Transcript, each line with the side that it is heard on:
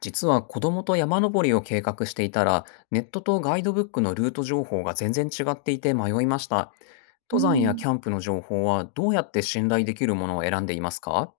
left: 実は子供と山登りを計画していたら、ネットとガイドブックのルート情報が全然違っていて迷いました。
right: う
left: 登山や
right: ん、
left: キャンプの情報はどうやって信頼できるものを選んでいますか？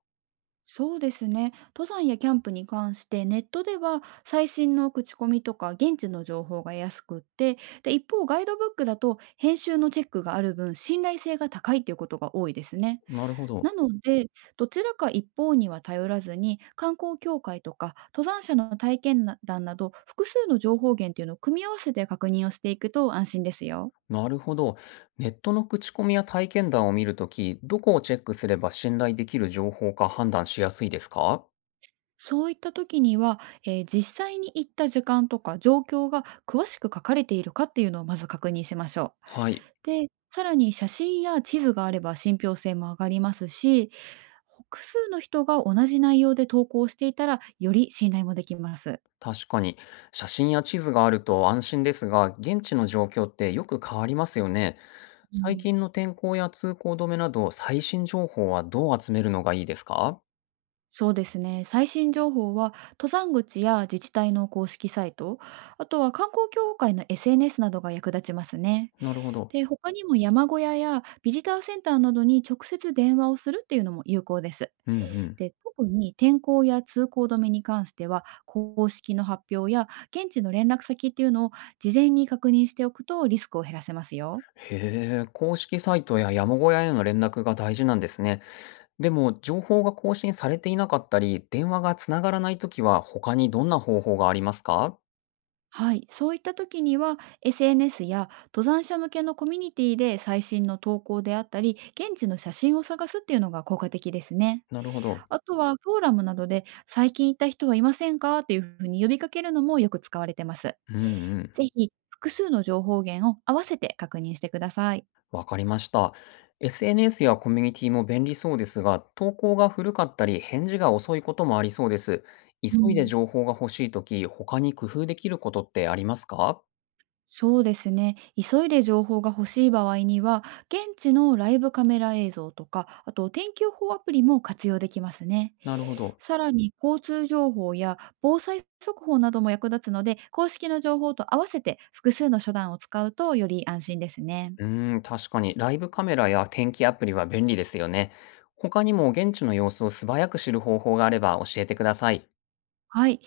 right: そうですね。登山やキャンプに関してネットでは最新の口コミとか現地の情報が安くって、で一方ガイドブックだと編集のチェックがある分信頼性が高いっていうことが多いですね。
left: なるほ
right: な
left: ど。
right: ので、どちらか一方には頼らずに観光協会とか登山者の体験談など複数の情報源っていうのを組み合わせて確認をしていくと安心ですよ。
left: なるほど。ネットの口コミや体験談を見るとき、どこをチェックすれば信頼できる情報か判断しやすいですか？
right: そういった時には、実際に行った時間とか状況が詳しく書かれているかっていうのをまず確認しましょ
left: はい。
right: う。で、さらに写真や地図があれば信憑性も上がりますし、複数の人が同じ内容で投稿していたらより信頼もできます。
left: 確かに、写真や地図があると安心ですが、現地の状況ってよく変わりますよね。
right: う
left: 最
right: ん、
left: 近の天候や通行止めなど、最新情報はどう集めるのがいいですか？
right: そうですね。最新情報は登山口や自治体の公式サイト、あとは観光協会の SNS などが役立ちますね。
left: なるほど。
right: で、他にも山小屋やビジターセンターなどに直接電話をするっていうのも有効です。
left: うんうん。
right: で、特に天候や通行止めに関しては、公式の発表や現地の連絡先っていうのを事前に確認しておくとリスクを減らせますよ。
left: へえ、公式サイトや山小屋への連絡が大事なんですね。でも、情報が更新されていなかったり、電話がつながらないときは、他にどんな方法がありますか？
right: はい、そういった時には SNS や登山者向けのコミュニティで最新の投稿であったり現地の写真を探すっていうのが効果的ですね。
left: なるほど。
right: あとはフォーラムなどで最近行った人はいませんかっていうふうに呼びかけるのもよく使われてます。
left: うんうん。
right: ぜひ、複数の情報源を合わせて確認してください。
left: わかりました。SNS やコミュニティも便利そうですが、投稿が古かったり、返事が遅いこともありそうです。
right: う
left: 急いで
right: ん、
left: 情報が欲しいとき、他に工夫できることってありますか？
right: そうですね。急いで情報が欲しい場合には、現地のライブカメラ映像とか、あと天気予報アプリも活用できますね。
left: なるほど。
right: さらに、交通情報や防災速報なども役立つので、公式の情報と合わせて複数の手段を使うとより安心ですね。
left: うーん、確かに、ライブカメラや天気アプリは便利ですよね。他にも現地の様子を素早く知る方法があれば教えてください。
right: はい。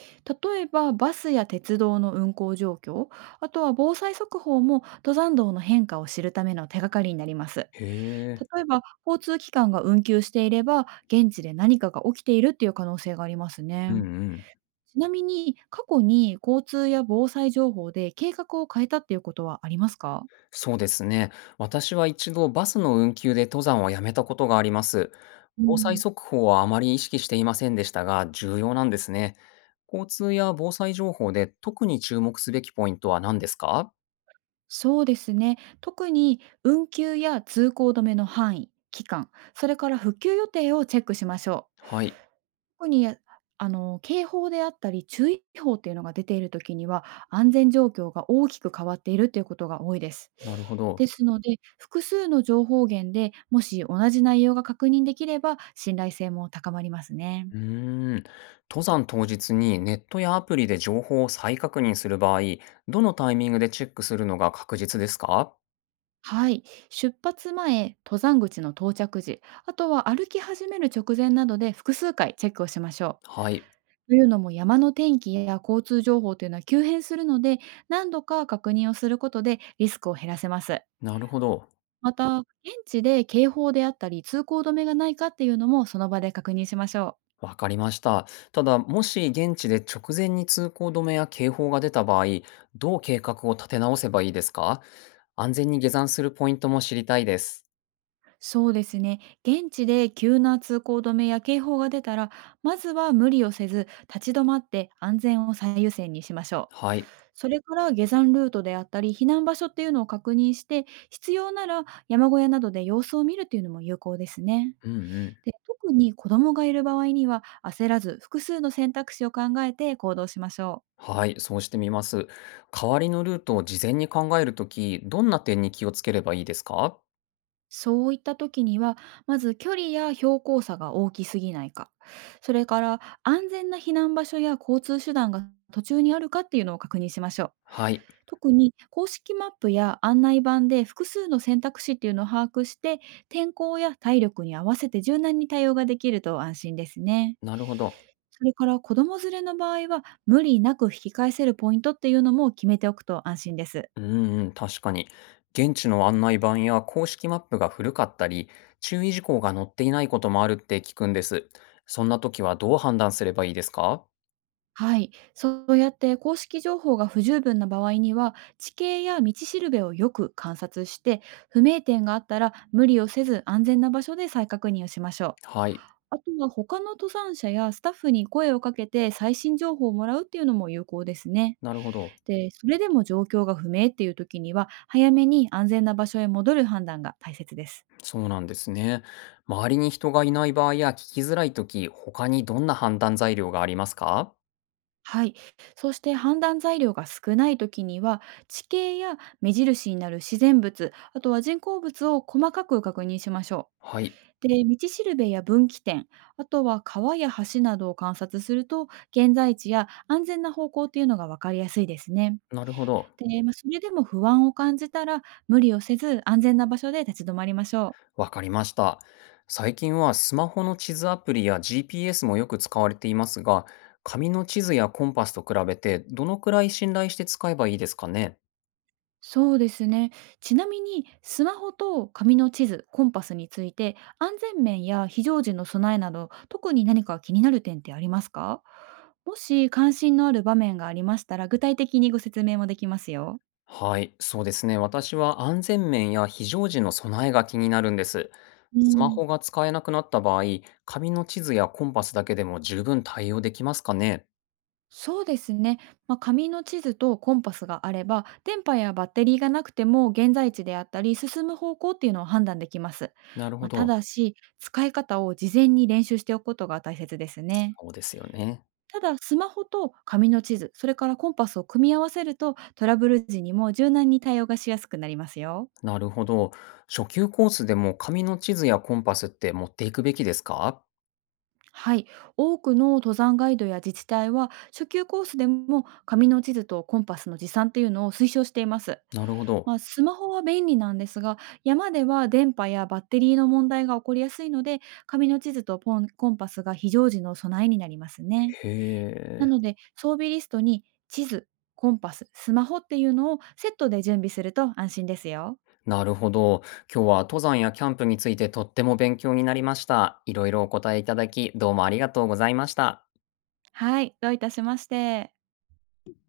right: 例えば、バスや鉄道の運行状況、あとは防災速報も登山道の変化を知るための手がかりになります。
left: へえ。
right: 例えば、交通機関が運休していれば、現地で何かが起きているっていう可能性があります
left: うん
right: ね。
left: うん。
right: ちなみに、過去に交通や防災情報で計画を変えたっていうことはありますか？
left: そうですね。私は一度バスの運休で登山をやめたことがあります。
right: う
left: 防災
right: ん、
left: 速報はあまり意識していませんでしたが、重要なんですね。交通や防災情報で特に注目すべきポイントは何ですか？
right: そうですね。特に運休や通行止めの範囲、期間、それから復旧予定をチェックしましょう。
left: はい。
right: 特に、やあの、警報であったり、注意報っていうのが出ている時には、安全状況が大きく変わっているということが多いです。
left: なるほど。
right: ですので、複数の情報源でもし同じ内容が確認できれば、信頼性も高まりますね。
left: うーん。登山当日にネットやアプリで情報を再確認する場合、どのタイミングでチェックするのが確実ですか？
right: はい、出発前、登山口の到着時、あとは歩き始める直前などで複数回チェックをしましょう。
left: はい。
right: というのも山の天気や交通情報というのは急変するので、何度か確認をすることでリスクを減らせます。
left: なるほど。
right: また、現地で警報であったり、通行止めがないかっていうのもその場で確認しましょう。
left: わかりました。ただ、もし現地で直前に通行止めや警報が出た場合、どう計画を立て直せばいいですか？安全に下山するポイントも知りたいです。
right: そうですね。現地で急な通行止めや警報が出たら、まずは無理をせず、立ち止まって安全を最優先にしましょう。
left: はい。
right: それから下山ルートであったり、避難場所っていうのを確認して、必要なら山小屋などで様子を見るっていうのも有効ですね。
left: うんうん。
right: で、特に子供がいる場合には、焦らず複数の選択肢を考えて行動しましょう。
left: はい。そうしてみます。代わりのルートを事前に考えるとき、どんな点に気をつければいいですか？
right: そういった時には、まず距離や標高差が大きすぎないか、それから安全な避難場所や交通手段が途中にあるかっていうのを確認しましょう。
left: はい。
right: 特に公式マップや案内板で複数の選択肢っていうのを把握して、天候や体力に合わせて柔軟に対応ができると安心ですね。
left: なるほど。
right: それから子供連れの場合は、無理なく引き返せるポイントっていうのも決めておくと安心です。
left: うんうん。確かに。現地の案内板や公式マップが古かったり、注意事項が載っていないこともあるって聞くんです。そんな時はどう判断すればいいですか？
right: はい、そうやって公式情報が不十分な場合には地形や道しるべをよく観察して、不明点があったら無理をせず安全な場所で再確認をしましょう。
left: はい、
right: あとは他の登山者やスタッフに声をかけて最新情報をもらうっていうのも有効ですね。
left: なるほど。
right: で、それでも状況が不明っていう時には早めに安全な場所へ戻る判断が大切です。
left: そうなんですね。周りに人がいない場合や聞きづらいとき、他にどんな判断材料がありますか？
right: はい。そして判断材料が少ないときには、地形や目印になる自然物、あとは人工物を細かく確認しましょ
left: はい、
right: う。で、道しるべや分岐点、あとは川や橋などを観察すると、現在地や安全な方向っていうのが分かりやすいですね。
left: なるほど。
right: で、まあ、それでも不安を感じたら、無理をせず安全な場所で立ち止まりましょう。
left: わかりました。最近はスマホの地図アプリや GPS もよく使われていますが、紙の地図やコンパスと比べてどのくらい信頼して使えばいいですかね？
right: そうですね。ちなみにスマホと紙の地図、コンパスについて安全面や非常時の備えなど特に何か気になる点ってありますか？もし関心のある場面がありましたら具体的にご説明もできますよ。
left: はい、そうですね。私は安全面や非常時の備えが気になるんです。
right: う
left: スマ
right: ん、
left: ホが使えなくなった場合、紙の地図やコンパスだけでも十分対応できますかね？
right: そうですね、まあ、紙の地図とコンパスがあれば電波やバッテリーがなくても現在地であったり進む方向っていうのを判断できます。
left: なる
right: ま
left: ほ
right: あ、た
left: ど。
right: だし使い方を事前に練習しておくことが大切ですね。
left: そうですよね。
right: ただ、スマホと紙の地図、それからコンパスを組み合わせると、トラブル時にも柔軟に対応がしやすくなりますよ。
left: なるほど。初級コースでも紙の地図やコンパスって持っていくべきですか？
right: はい、多くの登山ガイドや自治体は初級コースでも紙の地図とコンパスの持参っていうのを推奨しています。
left: なるほど。
right: まあ、スマホは便利なんですが、山では電波やバッテリーの問題が起こりやすいので、紙の地図とポンコンパスが非常時の備えになりますね。
left: へ
right: な
left: え。
right: ので、装備リストに地図、コンパス、スマホっていうのをセットで準備すると安心ですよ。
left: なるほど。今日は登山やキャンプについてとっても勉強になりました。いろいろお答えいただき、どうもありがとうございました。
right: はい、どういたしまして。